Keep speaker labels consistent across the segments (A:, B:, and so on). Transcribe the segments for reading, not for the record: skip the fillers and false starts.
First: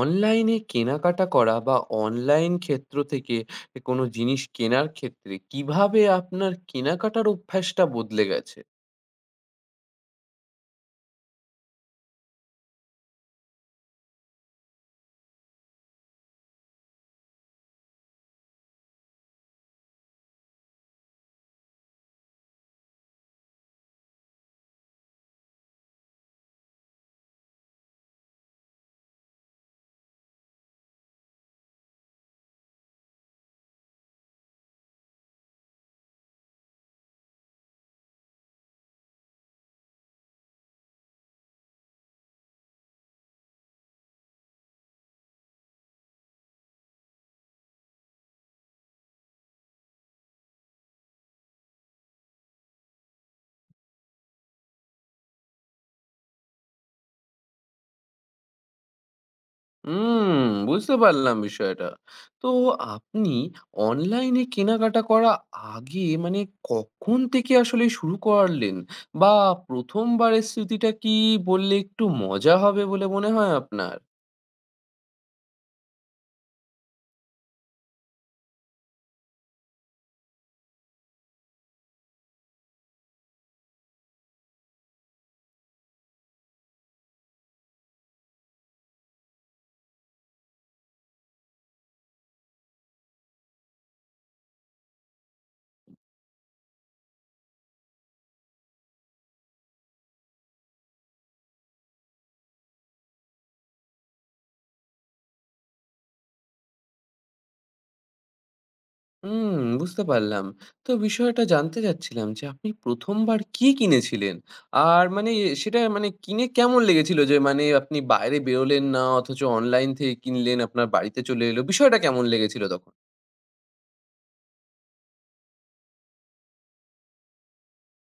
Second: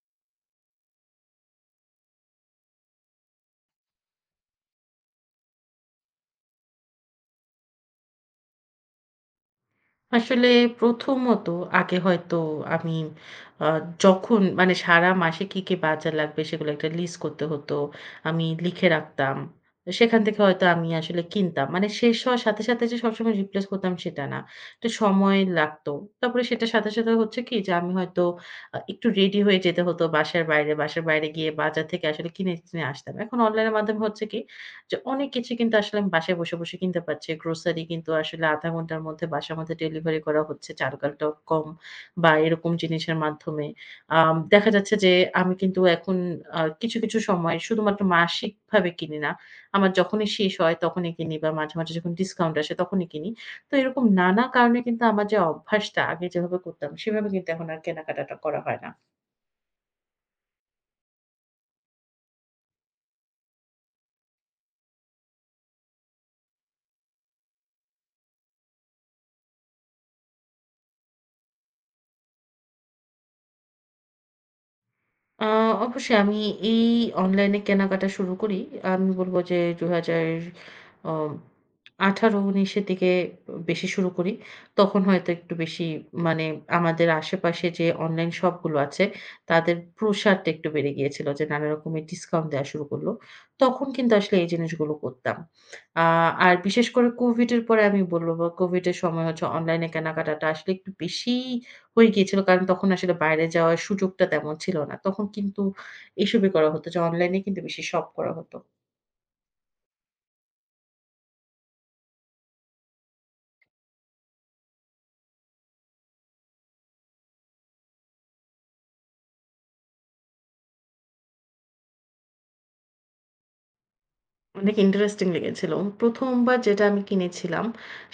A: অনলাইনে কেনাকাটা করা বা অনলাইন ক্ষেত্র থেকে কোনো জিনিস কেনার ক্ষেত্রে কিভাবে আপনার কেনাকাটার অভ্যাসটা বদলে গেছে?
B: আসলে প্রথমত আগে হয়তো আমি আ যখন মানে সারা মাসে কি, কি বাজার লাগবে সেগুলো একটা লিস্ট করতে হতো। আমি লিখে রাখতাম। তো সেখান থেকে হয়তো আমি আসলে কিনতাম। মানে শেষ হওয়ার সাথে, সাথে যে সবসময় রিপ্লেস করতাম সেটা না। একটু সময় লাগতো। তারপরে সেটার সাথে, সাথে হচ্ছে কি যে আমি হয়তো একটু রেডি হয়ে যেতে হতো বাসার বাইরে। বাসার বাইরে গিয়ে বাজার থেকে আসলে কিনে, কিনে আসতাম। এখন অনলাইনের মাধ্যমে হচ্ছে কি যে অনেক কিছু কিন্তু আসলে আমি বাসায় বসে, বসে কিনতে পারছি। গ্রোসারি কিন্তু আসলে ০.৫ ঘন্টার মধ্যে বাসার মধ্যে ডেলিভারি করা হচ্ছে Charugal.com বা এরকম জিনিসের মাধ্যমে। দেখা যাচ্ছে যে আমি কিন্তু এখন কিছু, কিছু সময় শুধুমাত্র মাসিকভাবে কিনি না। আমার যখনই শেষ হয় তখনই কিনি বা মাঝে, মাঝে যখন ডিসকাউন্ট আসে তখনই কিনি। তো এরকম নানা কারণে কিন্তু আমার যে অভ্যাসটা আগে যেভাবে করতাম সেভাবে কিন্তু এখন আর কেনাকাটাটা করা হয় না।
A: হুম, বুঝতে পারলাম বিষয়টা। তো আপনি অনলাইনে কেনাকাটা করা আগে মানে কখন থেকে আসলে শুরু করলেন? বা ১ম বারের স্মৃতিটা কি বললে একটু মজা হবে বলে মনে হয় আপনার?
B: আ অবশ্যই আমি এই অনলাইনে কেনাকাটা শুরু করি। আমি বলব যে ২০00 অ ১৮-১৯ এর দিকে বেশি শুরু করি। তখন হয়তো একটু বেশি মানে আমাদের আশেপাশে যে অনলাইন শপগুলো আছে, তাদের প্রসারটা একটু বেড়ে গিয়েছিল যে নানা রকমের ডিসকাউন্ট দেয়া শুরু করল। তখন কিন্তু আসলে এই জিনিসগুলো করতাম। আ আর বিশেষ করে কোভিডের পরে আমি বলব বা কোভিডের সময় হচ্ছে অনলাইনে কেনাকাটাটা আসলে একটু বেশিই হয়ে গিয়েছিল। কারণ তখন আসলে বাইরে যাওয়ার সুযোগটা তেমন ছিল না। তখন কিন্তু এসবই করা হতো যে অনলাইনে কিন্তু বেশি শপ করা হতো।
A: হুম, বুঝতে পারলাম। তো বিষয়টা জানতে চাচ্ছিলাম যে আপনি ১ম বার কি কিনেছিলেন? আর মানে সেটা মানে কিনে কেমন লেগেছিল? যে মানে আপনি বাইরে বেরোলেন না অথচ অনলাইন থেকে কিনলেন, আপনার বাড়িতে চলে এলো। বিষয়টা কেমন লেগেছিল তখন?
B: অনেক ইন্টারেস্টিং লেগেছিল। ১ম বার যেটা আমি কিনেছিলাম,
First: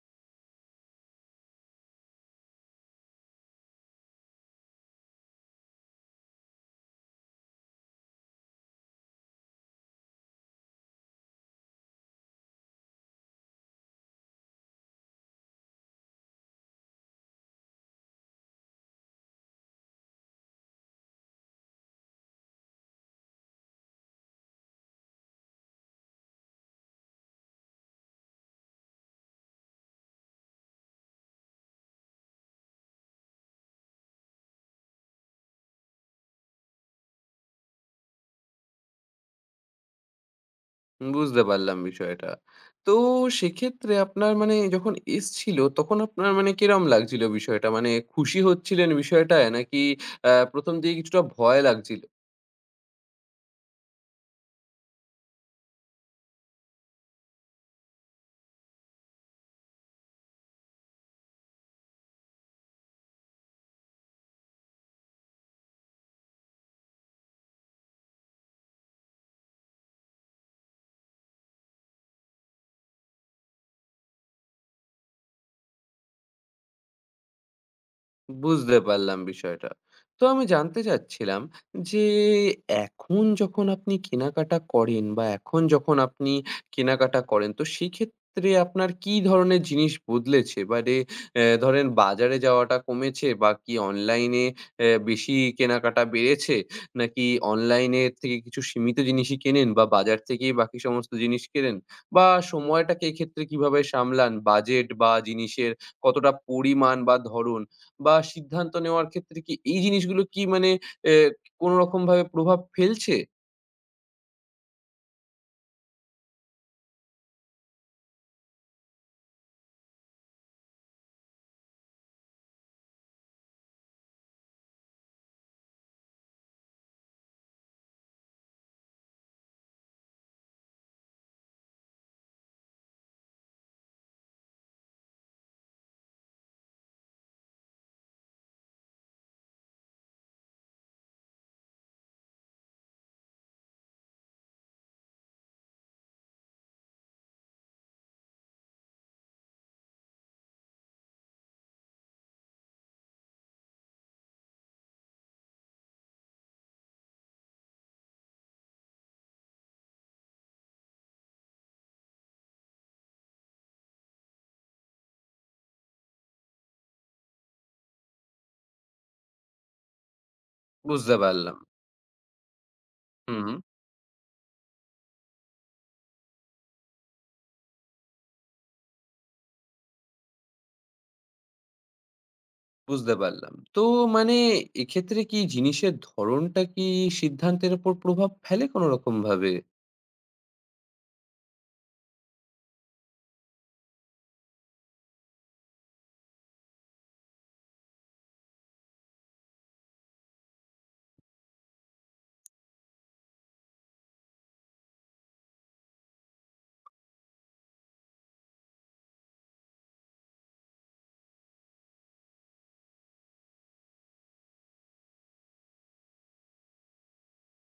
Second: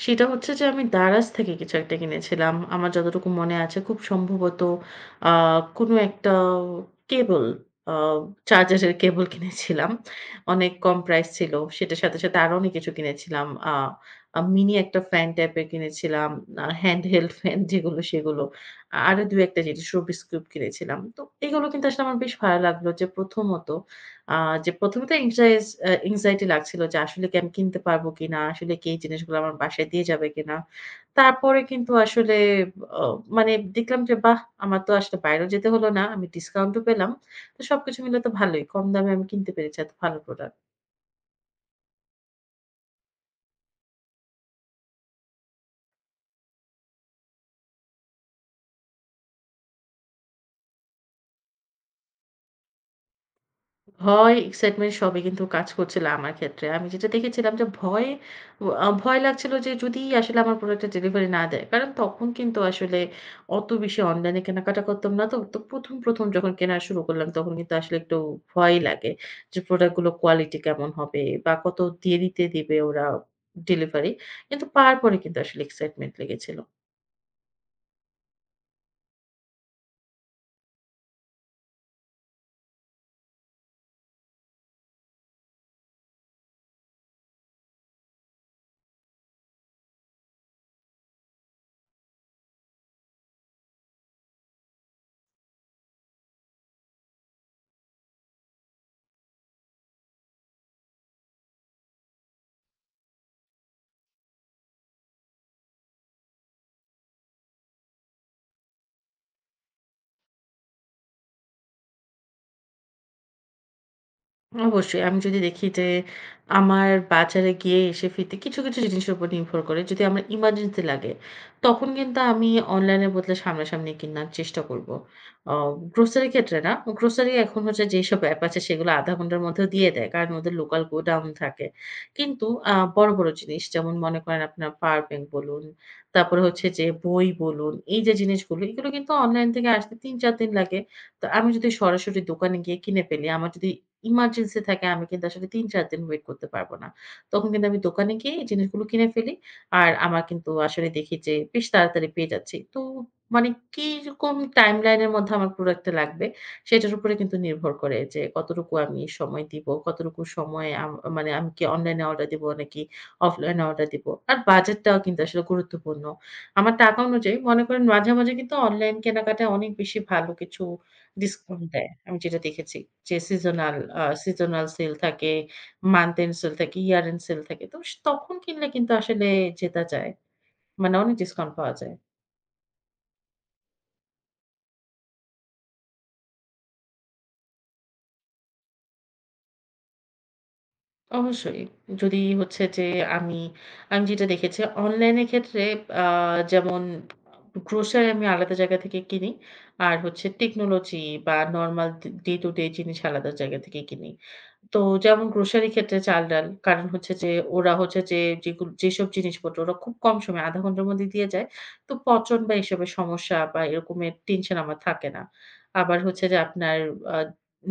B: সেটা হচ্ছে যে আমি দারাজ থেকে কিছু একটা কিনেছিলাম। আমার যতটুকু মনে আছে খুব সম্ভবত আ কোনো একটা কেবল আ চার্জারের কেবল কিনেছিলাম। অনেক কম প্রাইস ছিল। সেটার সাথে, সাথে আরো অনেক কিছু কিনেছিলাম। আ আ মিনি একটা ফ্যান টাইপের কিনেছিলাম। হ্যান্ড হেল্ড ফ্যান যেগুলো সেগুলো। আরো ২-১ টা জিনিস, রুবিকস কিউব কিনেছিলাম। তো এগুলো কিন্তু আসলে আমার বেশ ভালো লাগলো যে প্রথমত আ যে ১ম তো এংজাইজ আ এংজাইটি লাগছিল যে আসলে কি আমি কিনতে পারবো কিনা? আসলে কি এই জিনিসগুলো আমার বাসায় দিয়ে যাবে কিনা? তারপরে কিন্তু আসলে অ মানে দেখলাম যে বাহ! আমার তো আসলে বাইরেও যেতে হলো না। আমি ডিসকাউন্টও পেলাম। তো সবকিছু মিলে তো ভালোই। কম দামে আমি কিনতে পেরেছি এত ভালো প্রোডাক্ট।
A: বুঝতে পারলাম বিষয়টা। তো সেক্ষেত্রে আপনার মানে যখন এসছিল তখন আপনার মানে কিরকম লাগছিল বিষয়টা? মানে খুশি হচ্ছিলেন বিষয়টায় নাকি ১ম দিকে কিছুটা ভয় লাগছিল?
B: ভয়, excitement সবই কিন্তু কাজ করছিল আমার ক্ষেত্রে। আমি যেটা দেখেছিলাম যে ভয় লাগছিল যে যদি আসলে আমার প্রোডাক্টটা ডেলিভারি না দেয়। কারণ তখন কিন্তু আসলে অত বেশি অনলাইনে কেনাকাটা করতাম না তো। তো ১ম যখন কেনা শুরু করলাম তখন কিন্তু আসলে একটু ভয়ই লাগে যে প্রোডাক্ট গুলো কোয়ালিটি কেমন হবে বা কত দেরিতে দিবে ওরা ডেলিভারি। কিন্তু পাওয়ার পরে কিন্তু আসলে excitement লেগেছিল।
A: বুঝতে পারলাম বিষয়টা। তো আমি জানতে চাচ্ছিলাম যে এখন যখন আপনি কেনাকাটা করেন বা এখন যখন আপনি কেনাকাটা করেন তো সেক্ষেত্রে আপনার কি ধরনের জিনিস বদলেছে? মানে ধরেন বাজারে যাওয়াটা কমেছে বা কি অনলাইনে বেশি কেনাকাটা বেড়েছে? নাকি অনলাইনে থেকে কিছু সীমিত জিনিসই কেনেন বা বাজার থেকেই বাকি সমস্ত জিনিস কেনেন? বা সময়টাকে এক্ষেত্রে কিভাবে সামলান? বাজেট বা জিনিসের কতটা পরিমাণ বা ধরন বা সিদ্ধান্ত নেওয়ার ক্ষেত্রে কি এই জিনিসগুলো কি মানে এ কোনো রকমভাবে প্রভাব ফেলছে?
B: অবশ্যই। আমি যদি দেখি যে আমার বাজারে গিয়ে এসে ফিরতে কিছু, কিছু জিনিসের উপর নির্ভর করে। যদি আমার ইমার্জেন্সি লাগে, তখন কিন্তু আমি অনলাইনের বদলে সামনাসামনি কিনার চেষ্টা করব। অ গ্রোসারির ক্ষেত্রে না। গ্রোসারি এখন হচ্ছে যেসব অ্যাপ আছে সেগুলো ০.৫ ঘন্টার মধ্যেও দিয়ে দেয়। কারণ ওদের লোকাল গোডাউন থাকে। কিন্তু বড়, বড় জিনিস যেমন মনে করেন আপনার পাওয়ার ব্যাংক বলুন, তারপরে হচ্ছে যে বই বলুন, এই যে জিনিসগুলো এগুলো কিন্তু অনলাইন থেকে আসতে ৩-৪ দিন লাগে। তো আমি যদি সরাসরি দোকানে গিয়ে কিনে ফেলি, আমার যদি ইমার্জেন্সি থাকে আমি কিন্তু আসলে ৩-৪ দিন ওয়েট করতে পারব না। তখন কিন্তু আমি দোকানে গিয়ে এই জিনিসগুলো কিনে ফেলি। আর আমার কিন্তু আসলে দেখি যে বেশ তাড়াতাড়ি পেয়ে যাচ্ছি। তো মানে কিরকম টাইমলাইন এর মধ্যে আমার প্রোডাক্টটা লাগবে সেটার উপরে কিন্তু নির্ভর করে যে কতটুকু আমি সময় দিব, কতটুকু সময় আম মানে আমি কি অনলাইনে অর্ডার দিব নাকি অফলাইনে অর্ডার দিব। আর বাজেটটাও কিন্তু আসলে গুরুত্বপূর্ণ। আমার টাকা অনুযায়ী মনে করেন মাঝে, মাঝে কিন্তু অনলাইন কেনাকাটায় অনেক বেশি ভালো কিছু
A: বুঝতে পারলাম।
B: ডিসকাউন্ট দেয়। আমি যেটা দেখেছি যে
A: হুম, হুম।
B: সিজনাল সেল থাকে, মান্থ এন্ড সেল থাকে, ইয়ার এন্ড সেল থাকে। তো সে তখন কিনলে কিন্তু আসলে জেতা যায়। মানে অনেক ডিসকাউন্ট পাওয়া যায়।
A: বুঝতে পারলাম। তো মানে এক্ষেত্রে কি জিনিসের ধরণটা কি সিদ্ধান্তের উপর প্রভাব ফেলে কোনো রকমভাবে?
B: অবশ্যই। যদি হচ্ছে যে আমি, আমি যেটা দেখেছি অনলাইনের ক্ষেত্রে আ যেমন গ্রোসারি আমি আলাদা জায়গা থেকে কিনি। আর হচ্ছে টেকনোলজি বা নরমাল ডে টু ডে জিনিস আলাদা জায়গা থেকে কিনি। তো যেমন গ্রোসারি ক্ষেত্রে চাল-ডাল। কারণ হচ্ছে যে ওরা হচ্ছে যে যেসব জিনিসপত্র ওরা খুব কম সময়ে ০.৫ ঘন্টার মধ্যে দিয়ে যায়। তো পচন বা এসবের সমস্যা বা এরকমের টেনশন আমার থাকে না। আবার হচ্ছে যে আপনার আ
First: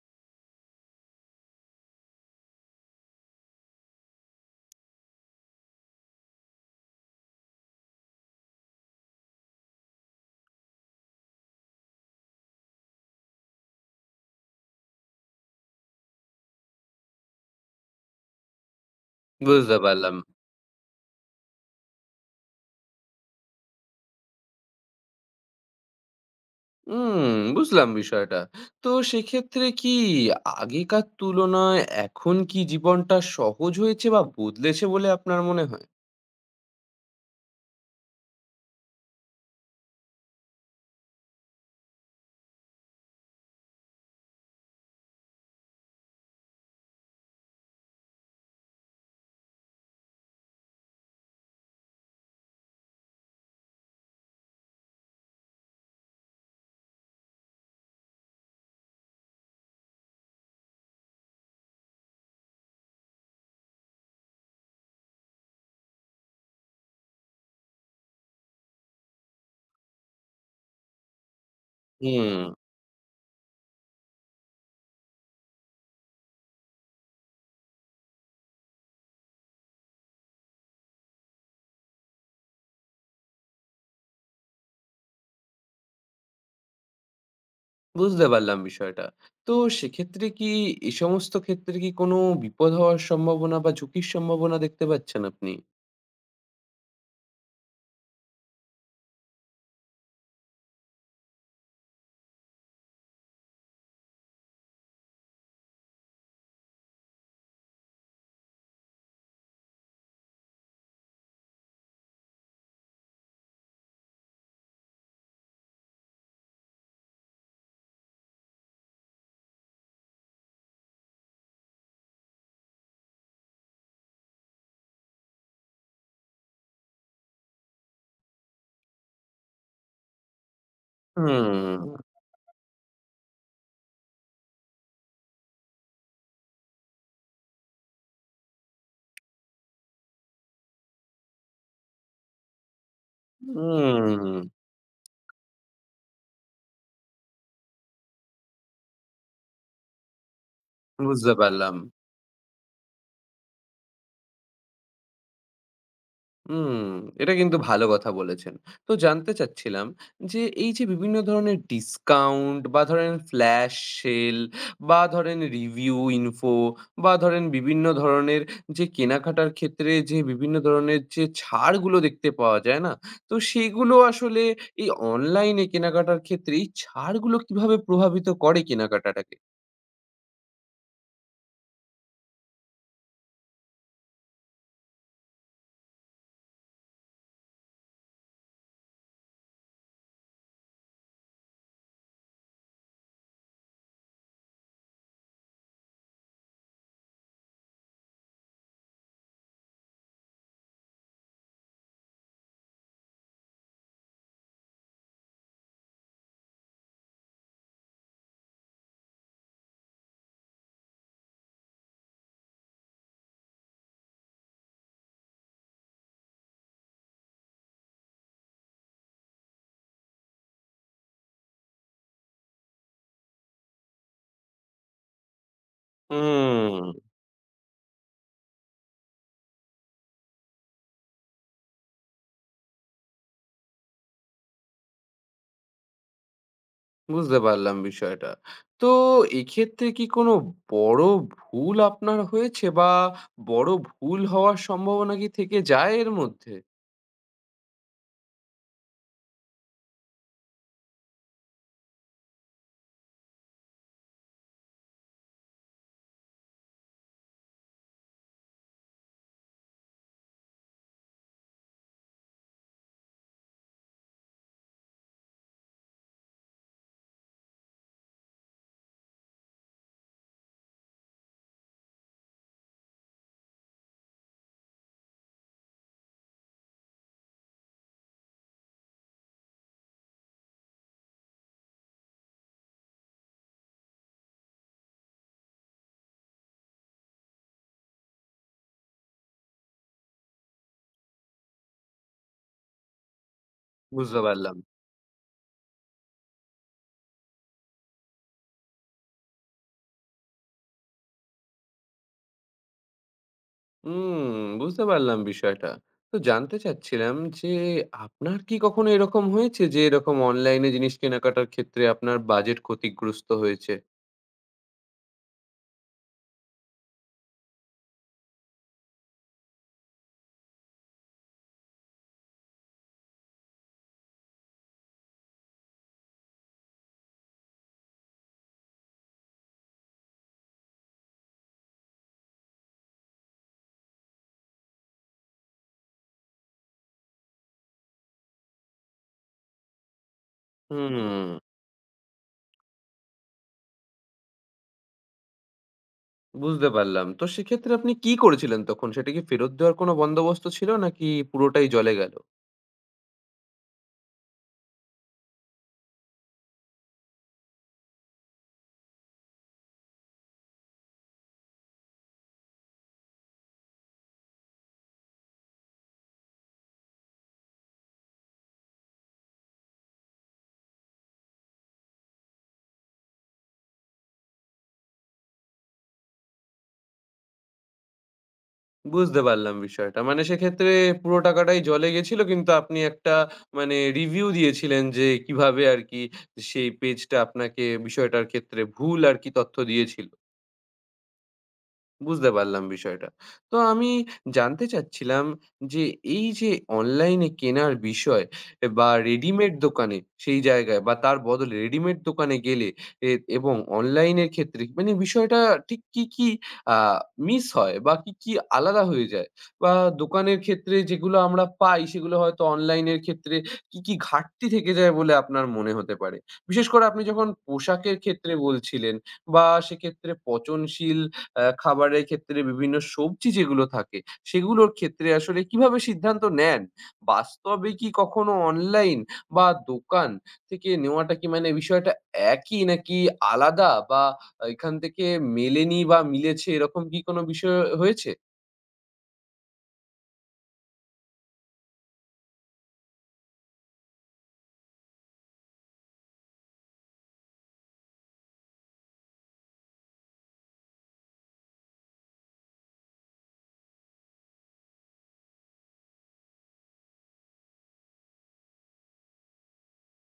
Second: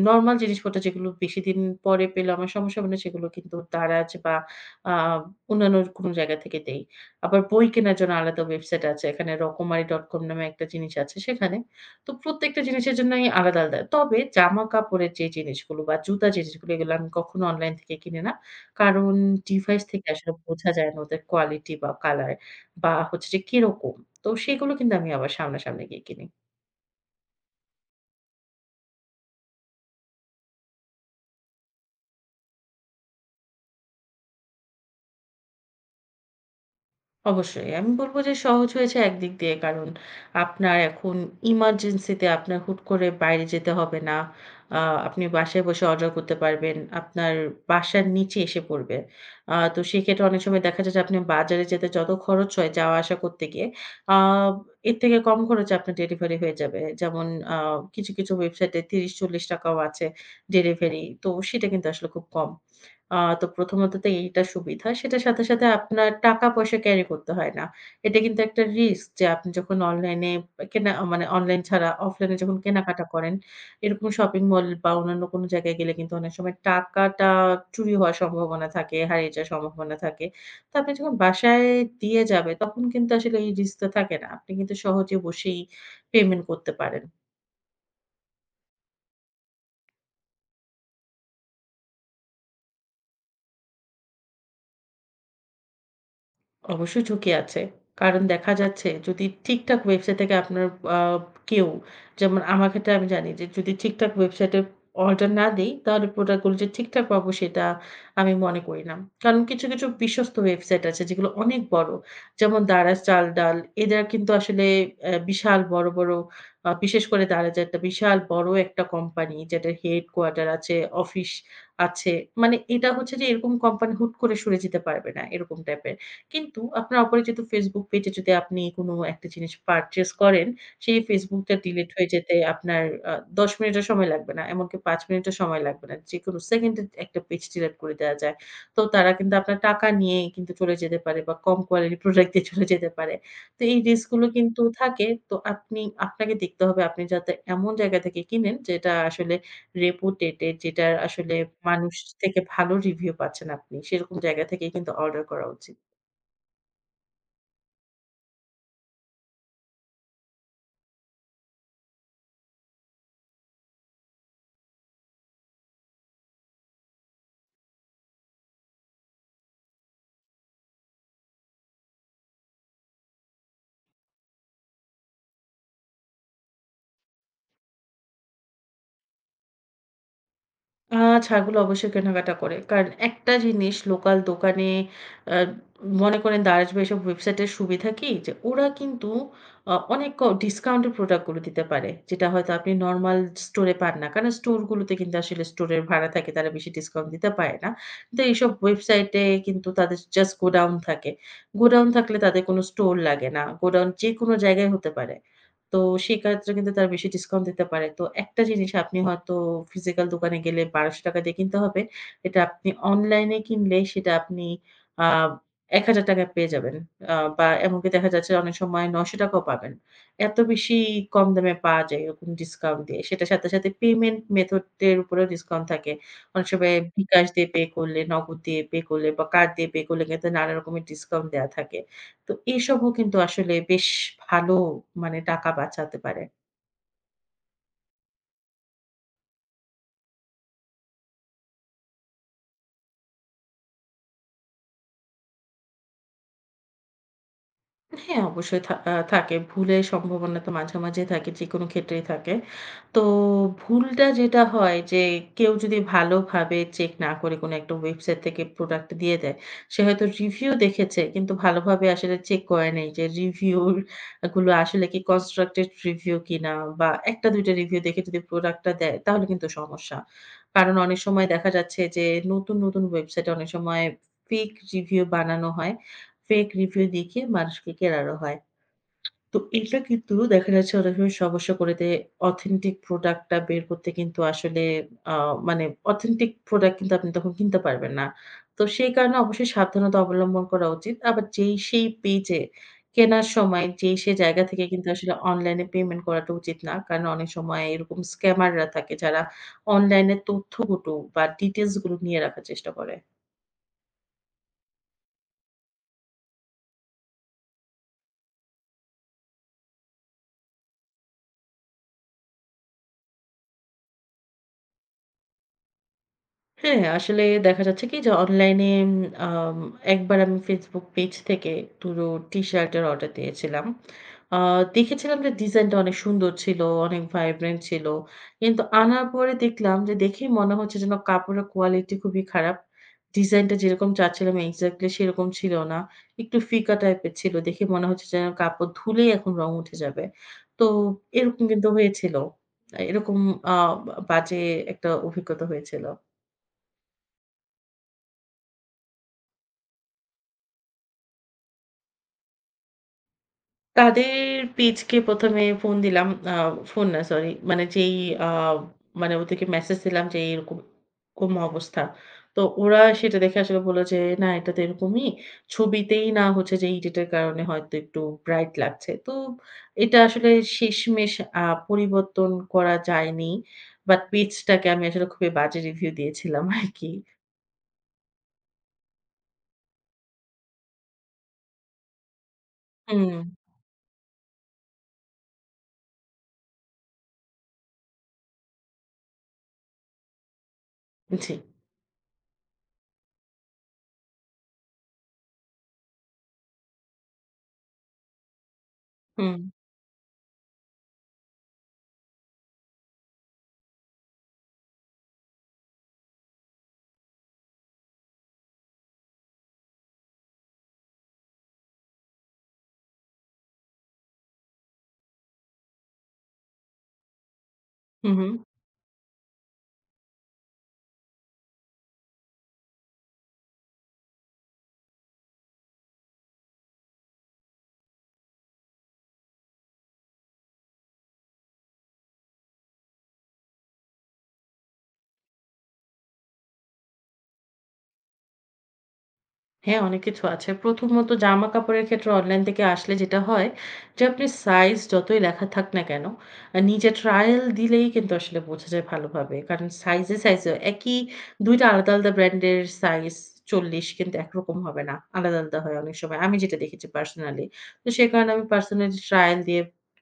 B: নরমাল জিনিসপত্র যেগুলো বেশি দিন পরে পেলে আমার সমস্যা হবে না সেগুলো কিন্তু দারাজ বা আ অন্যান্য কোনো জায়গা থেকে দেই। আবার বই কেনার জন্য আলাদা ওয়েবসাইট আছে। এখানে রকমারি ডটকম নামে একটা জিনিস আছে সেখানে তো প্রত্যেকটা জিনিসের জন্যই আলাদা, আলাদা। তবে জামাকাপড়ের যে জিনিসগুলো বা জুতা যে জিনিসগুলো এগুলো আমি কখনো অনলাইন থেকে কিনি না। কারণ
A: বুঝতে
B: ডিভাইস থেকে
A: পারলাম।
B: আসলে বোঝা যায় না ওদের কোয়ালিটি বা কালার বা হচ্ছে যে কিরকম। তো সেগুলো কিন্তু আমি আবার সামনাসামনি গিয়ে কিনি।
A: বুঝলাম বিষয়টা। তো সেক্ষেত্রে কি আগেকার তুলনায় এখন কি জীবনটা সহজ হয়েছে বা বদলেছে বলে আপনার মনে হয়?
B: অবশ্যই। আমি বলব যে সহজ হয়েছে একদিক দিয়ে। কারণ আপনার এখন ইমার্জেন্সি তে আপনার হুট করে বাইরে যেতে হবে না। আ আপনি বাসায় বসে অর্ডার করতে পারবেন। আপনার বাসার নিচে এসে পড়বে। তো সেক্ষেত্রে অনেক সময় দেখা যায় যে আপনি বাজারে যেতে যত খরচ হয় যাওয়া আসা করতে গিয়ে, আ এর থেকে কম খরচে আপনার ডেলিভারি হয়ে যাবে। যেমন আ কিছু, কিছু ওয়েবসাইটে ৳৩০-৳৪০ টাকাও আছে ডেলিভারি। তো সেটা কিন্তু আসলে খুব কম। তো প্রথমত তো এইটা সুবিধা। সেটার সাথে, সাথে আপনার টাকা-পয়সা ক্যারি করতে হয় না। এটা কিন্তু একটা রিস্ক যে আপনি যখন অনলাইনে মানে অনলাইন ছাড়া অফলাইনে
A: হুম।
B: যখন কেনাকাটা করেন, এরকম শপিং মল বা অন্যান্য কোনো জায়গায় গেলে কিন্তু অনেক সময় টাকাটা চুরি হওয়ার সম্ভাবনা থাকে, হারিয়ে যাওয়ার সম্ভাবনা থাকে। তো আপনি যখন বাসায় দিয়ে যাবে তখন কিন্তু আসলে এই রিস্কটা থাকে না। আপনি কিন্তু সহজে বসেই পেমেন্ট করতে পারেন।
A: বুঝতে পারলাম বিষয়টা। তো সেক্ষেত্রে কি এ সমস্ত ক্ষেত্রে কি কোনো বিপদ হওয়ার সম্ভাবনা বা ঝুঁকির সম্ভাবনা দেখতে পাচ্ছেন আপনি?
B: অবশ্যই ঝুঁকি আছে। কারণ দেখা যাচ্ছে যদি ঠিকঠাক ওয়েবসাইট থেকে আপনার আ কেউ যেমন আমার ক্ষেত্রে আমি জানি যে যদি ঠিকঠাক ওয়েবসাইটে অর্ডার না দেই তাহলে প্রোডাক্ট গুলো যে ঠিকঠাক পাবো সেটা আমি মনে করি না। কারণ কিছু, কিছু বিশ্বস্ত ওয়েবসাইট আছে যেগুলো অনেক বড়। যেমন Daraz, চাল-ডাল এদের কিন্তু আসলে বিশাল বড়, বড় আ বিশেষ করে Daraz একটা বিশাল বড় একটা কোম্পানি যেটার হেডকোয়ার্টার আছে, অফিস আছে। মানে এটা হচ্ছে যে এরকম কোম্পানি হুট করে সরে যেতে পারবে না এরকম টাইপের। কিন্তু আপনার অপরিচিত Facebook পেজে যদি আপনি কোন একটা জিনিস পারচেজ করেন, সেই Facebook টা
A: হুম,
B: ডিলিট হয়ে যেতে আপনার আ ১০ মিনিটও সময় লাগবে না। এমনকি ৫ মিনিটও সময় লাগবে না। যেকোনো সেকেন্ডে একটা পেজ ডিলিট করে দেয়া যায়। তো তারা কিন্তু আপনার টাকা নিয়ে কিন্তু চলে যেতে পারে বা কম কোয়ালিটি প্রোডাক্ট দিয়ে চলে যেতে পারে। তো এই রিস্ক গুলো
A: হুম,
B: কিন্তু থাকে। তো আপনি আপনাকে দেখতে হবে আপনি যাতে এমন জায়গা থেকে কিনেন যেটা আসলে রেপুটেটেড যেটার
A: বুঝতে
B: আসলে
A: পারলাম।
B: মানুষ থেকে ভালো রিভিউ পাচ্ছেন আপনি। সেরকম জায়গা থেকেই কিন্তু অর্ডার করা উচিত।
A: হুম, এটা কিন্তু ভালো কথা বলেছেন। তো জানতে চাচ্ছিলাম যে এই যে বিভিন্ন ধরনের ডিসকাউন্ট বা ধরেন ফ্ল্যাশ সেল বা ধরেন রিভিউ ইনফো বা ধরেন বিভিন্ন ধরনের যে কেনাকাটার ক্ষেত্রে যে বিভিন্ন ধরনের যে ছাড়গুলো দেখতে পাওয়া যায় না? তো সেগুলো আসলে এই অনলাইনে কেনাকাটার ক্ষেত্রে এই ছাড়গুলো কিভাবে প্রভাবিত করে কেনাকাটাটাকে?
B: আ ছাড়গুলো অবশ্যই কেনাকাটা করে। কারণ একটা জিনিস লোকাল দোকানে আ মনে করেন Darash বা এসব ওয়েবসাইটের সুবিধা কি? যে ওরা কিন্তু অনেক ডিসকাউন্টের প্রোডাক্ট গুলো দিতে পারে। যেটা হয়তো আপনি নরমাল স্টোরে পান না। কারণ স্টোরগুলোতে কিন্তু আসলে স্টোরের ভাড়া থাকে, তারা বেশি ডিসকাউন্ট দিতে পারে না। কিন্তু এইসব ওয়েবসাইটে কিন্তু তাদের জাস্ট গোডাউন থাকে। গোডাউন থাকলে তাদের কোনো স্টোর লাগে না। গোডাউন যেকোনো জায়গায় হতে পারে। তো সেই ক্ষেত্রে কিন্তু তারা বেশি ডিসকাউন্ট দিতে পারে। তো একটা জিনিস আপনি হয়তো ফিজিক্যাল দোকানে গেলে ৳১,২০০ দিয়ে কিনতে হবে। এটা আপনি অনলাইনে কিনলে সেটা আপনি আ ৳১,০০০ পেয়ে যাবেন। বা এমনকি দেখা যাচ্ছে অনেক সময় ৳৯০০ ও পাবেন। এত বেশি কম দামে পাওয়া যায় এরকম ডিসকাউন্ট দিয়ে। সেটার সাথে, সাথে পেমেন্ট মেথড এর উপরেও ডিসকাউন্ট থাকে। অনেক সময়
A: হুম।
B: বিকাশ দিয়ে পে করলে, নগদ দিয়ে পে করলে বা কার্ড দিয়ে পে করলে কিন্তু নানা রকমের ডিসকাউন্ট দেয়া থাকে। তো এসবও কিন্তু আসলে বেশ ভালো মানে টাকা বাঁচাতে পারে।
A: বুঝতে পারলাম বিষয়টা। তো এক্ষেত্রে কি কোনো বড় ভুল আপনার হয়েছে? বা বড় ভুল হওয়ার সম্ভাবনা কি থেকে যায় এর মধ্যে?
B: হ্যাঁ, অবশ্যই থা আ থাকে। ভুলের সম্ভাবনা তো মাঝে, মাঝেই থাকে। যেকোনো ক্ষেত্রেই থাকে। তো ভুলটা যেটা হয় যে কেউ যদি ভালোভাবে চেক না করে কোনো একটা ওয়েবসাইট থেকে প্রোডাক্ট দিয়ে দেয়, সে হয়তো রিভিউ দেখেছে কিন্তু ভালোভাবে আসলে চেক করে নাই যে রিভিউর গুলো আসলে কি কনস্ট্রাক্টেড রিভিউ কিনা বা ১ টা ২ টা রিভিউ দেখে যদি প্রোডাক্টটা দেয় তাহলে কিন্তু সমস্যা। কারণ অনেক সময় দেখা যাচ্ছে যে নতুন, নতুন ওয়েবসাইটে অনেক সময় ফেক রিভিউ বানানো হয়। ফেক রিভিউ দেখিয়ে মানুষকে কেরানো হয়। তো এটা কিন্তু দেখা যাচ্ছে অনেক সময় সমস্যা করে দেয়। অথেন্টিক প্রোডাক্ট টা বের করতে কিন্তু আসলে আ মানে অথেন্টিক প্রোডাক্ট কিন্তু আপনি তখন কিনতে পারবেন না। তো সেই কারণে অবশ্যই সাবধানতা অবলম্বন করা উচিত। আবার যেই সেই পেজে কেনার সময় যেই সেই
A: বুঝতে
B: জায়গা
A: পারলাম।
B: থেকে কিন্তু আসলে অনলাইনে পেমেন্ট করাটা উচিত না। কারণ অনেক সময় এরকম স্ক্যামাররা থাকে যারা অনলাইনে তথ্যগুলো বা ডিটেইলস গুলো নিয়ে রাখার চেষ্টা করে।
A: হুম, বুঝতে পারলাম বিষয়টা। তো জানতে চাচ্ছিলাম যে আপনার কি কখনো এরকম হয়েছে যে এরকম অনলাইনে জিনিস কেনাকাটার ক্ষেত্রে আপনার বাজেট ক্ষতিগ্রস্ত হয়েছে?
B: হ্যাঁ, আসলে দেখা যাচ্ছে কি? যে অনলাইনে আম একবার আমি Facebook পেজ থেকে দুটো টি-শার্ট এর অর্ডার দিয়েছিলাম। আ দেখেছিলাম যে ডিজাইনটা অনেক সুন্দর ছিল, অনেক ভাইব্রেন্ট ছিল। কিন্তু আনার পরে দেখলাম যে দেখেই মনে হচ্ছে যেন কাপড়ের কোয়ালিটি খুবই খারাপ। ডিজাইনটা যেরকম চাচ্ছিলাম এক্সাক্টলি সেরকম ছিল না। একটু ফিকা টাইপের ছিল। দেখে মনে হচ্ছে যেন কাপড় ধুলেই এখন রং উঠে যাবে। তো
A: হুম,
B: এরকম কিন্তু হয়েছিল। এরকম আ বাজে একটা অভিজ্ঞতা হয়েছিল।
A: বুঝতে পারলাম। তো সেক্ষেত্রে আপনি কি করেছিলেন তখন? সেটা কি ফেরত দেওয়ার কোনো বন্দোবস্ত ছিল নাকি পুরোটাই জলে গেল?
B: তাদের পেজকে ১ম এ ফোন দিলাম। ফোন না সরি। মানে যেই আ মানে ওদেরকে মেসেজ দিলাম যে এরকম এরকম অবস্থা। তো ওরা সেটা দেখে আসলে বলল যে, "না এটা তো এরকমই। ছবিতেই না হচ্ছে যে এডিটের কারণে হয়তো একটু ব্রাইট লাগছে।" তো এটা আসলে শেষমেষ আ পরিবর্তন করা যায়নি। বাট পেজটাকে আমি আসলে খুবই বাজে রিভিউ দিয়েছিলাম আরকি।
A: বুঝতে পারলাম বিষয়টা। মানে সেক্ষেত্রে পুরো টাকাটাই জলে গেছিল কিন্তু আপনি
B: হুম।
A: একটা মানে রিভিউ দিয়েছিলেন যে কিভাবে আরকি সেই পেজটা আপনাকে বিষয়টার ক্ষেত্রে ভুল আরকি তথ্য দিয়েছিল।
B: জি।
A: বুঝতে পারলাম বিষয়টা। তো আমি জানতে চাচ্ছিলাম যে এই যে অনলাইনে কেনার বিষয় বা
B: হুম,
A: রেডিমেড দোকানে সেই জায়গায় বা তার বদলে রেডিমেড দোকানে গেলে এ এবং অনলাইনের ক্ষেত্রে মানে বিষয়টা ঠিক কি, কি আ মিস হয় বা কি, কি আলাদা হয়ে যায়? বা দোকানের ক্ষেত্রে যেগুলো আমরা পাই সেগুলো হয়তো অনলাইনের ক্ষেত্রে কি, কি ঘাটতি থেকে যায় বলে আপনার মনে হতে পারে? বিশেষ করে আপনি যখন পোশাকের
B: হু, হু।
A: ক্ষেত্রে বলছিলেন বা সেক্ষেত্রে পচনশীল খাবারের ক্ষেত্রে বিভিন্ন সবজি যেগুলো থাকে, সেগুলোর ক্ষেত্রে আসলে কিভাবে সিদ্ধান্ত নেন? বাস্তবে কি কখনো অনলাইন বা দোকান থেকে নেওয়াটা কি মানে বিষয়টা একই নাকি আলাদা বা এখান থেকে মেলেনি বা মিলেছে এরকম কি কোনো বিষয় হয়েছে?
B: হ্যাঁ, অনেক কিছু আছে। প্রথমত জামাকাপড়ের ক্ষেত্রে অনলাইন থেকে আসলে যেটা হয় যে, আপনি সাইজ যতই লেখা থাক না কেন, নিজে ট্রায়াল দিলেই কিন্তু আসলে বোঝা যায় ভালোভাবে। কারণ সাইজে, সাইজে একই ২ টা আলাদা, আলাদা ব্র্যান্ডের সাইজ ৪০ কিন্তু একরকম হবে না। আলাদা, আলাদা হয় অনেক সময়। আমি যেটা দেখেছি পার্সোনালি। তো সেই কারণে আমি পার্সোনালি ট্রায়াল দিয়ে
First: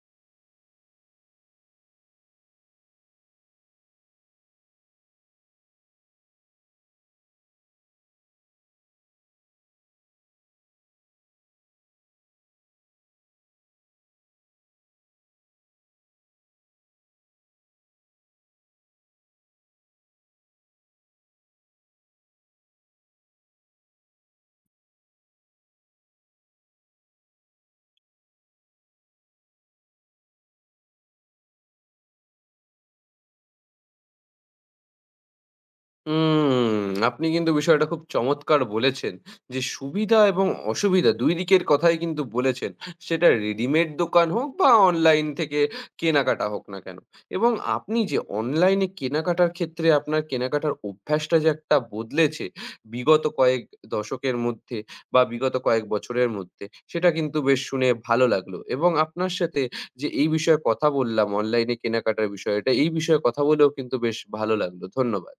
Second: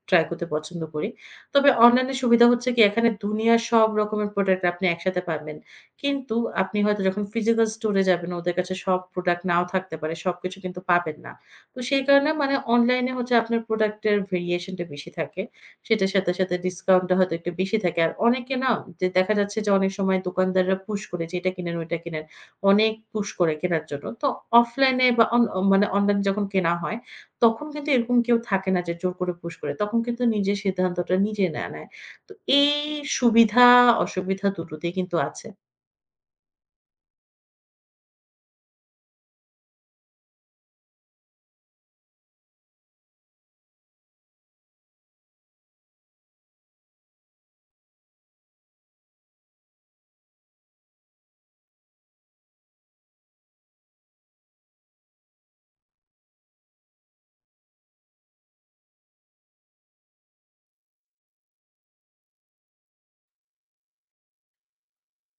B: ট্রাই করতে পছন্দ করি। তবে অনলাইনে সুবিধা হচ্ছে কি, এখানে দুনিয়ার সব রকমের প্রোডাক্ট আপনি একসাথে পাবেন। কিন্তু আপনি হয়তো যখন physical store এ যাবেন ওদের কাছে সব প্রোডাক্ট নাও থাকতে পারে। সবকিছু কিন্তু পাবেন না। তো সেই কারণে মানে অনলাইনে হচ্ছে আপনার প্রোডাক্টের ভেরিয়েশন টা বেশি থাকে। সেটার সাথে, সাথে ডিসকাউন্ট টা হয়তো একটু বেশি থাকে। আর অনেকে না যে দেখা যাচ্ছে যে অনেক সময় দোকানদাররা পুশ করে যে এটা কিনেন, ওইটা কিনেন। অনেক পুশ করে কেনার জন্য। তো অফলাইনে বা অন মানে অনলাইনে যখন কেনা হয় তখন কিন্তু এরকম কেউ থাকে না যে জোর করে পুশ করে। তখন কিন্তু নিজের সিদ্ধান্তটা নিজে নেয়া নেয়। তো এই সুবিধা অসুবিধা দুটোতেই কিন্তু আছে।
A: আপনি কিন্তু বিষয়টা খুব চমৎকার বলেছেন। যে সুবিধা এবং অসুবিধা ২ দিকের কথাই কিন্তু বলেছেন। সেটা রেডিমেড দোকান হোক বা অনলাইন থেকে কেনাকাটা হোক না কেন? এবং আপনি যে অনলাইনে কেনাকাটার ক্ষেত্রে আপনার কেনাকাটার অভ্যাসটা যে একটা বদলেছে বিগত কয়েক দশকের মধ্যে বা বিগত কয়েক বছরের মধ্যে সেটা কিন্তু বেশ শুনে ভালো লাগলো। এবং আপনার সাথে যে এই বিষয়ে কথা বললাম অনলাইনে কেনাকাটার বিষয়ে এটা এই বিষয়ে কথা বলেও কিন্তু বেশ ভালো লাগলো। ধন্যবাদ।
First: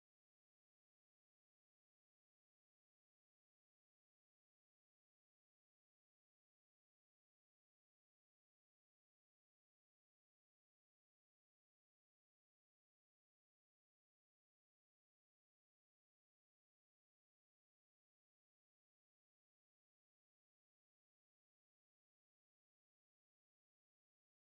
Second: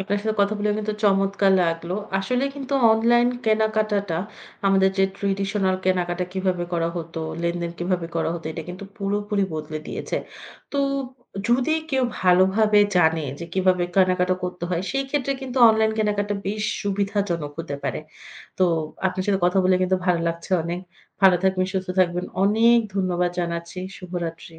B: আপনার সাথে কথা বলে কিন্তু চমৎকার লাগলো। আসলে কিন্তু অনলাইন কেনাকাটাটা আমাদের যে ট্রেডিশনাল কেনাকাটা কিভাবে করা হতো, লেনদেন কিভাবে করা হতো এটা কিন্তু পুরোপুরি বদলে দিয়েছে। তো যদি কেউ ভালোভাবে জানে যে কিভাবে কেনাকাটা করতে হয়, সেই ক্ষেত্রে কিন্তু অনলাইন কেনাকাটা বেশ সুবিধাজনক হতে পারে। তো আপনার সাথে কথা বলে কিন্তু ভালো লাগছে অনেক। ভালো থাকবেন, সুস্থ থাকবেন। অনেক ধন্যবাদ জানাচ্ছি। শুভরাত্রি।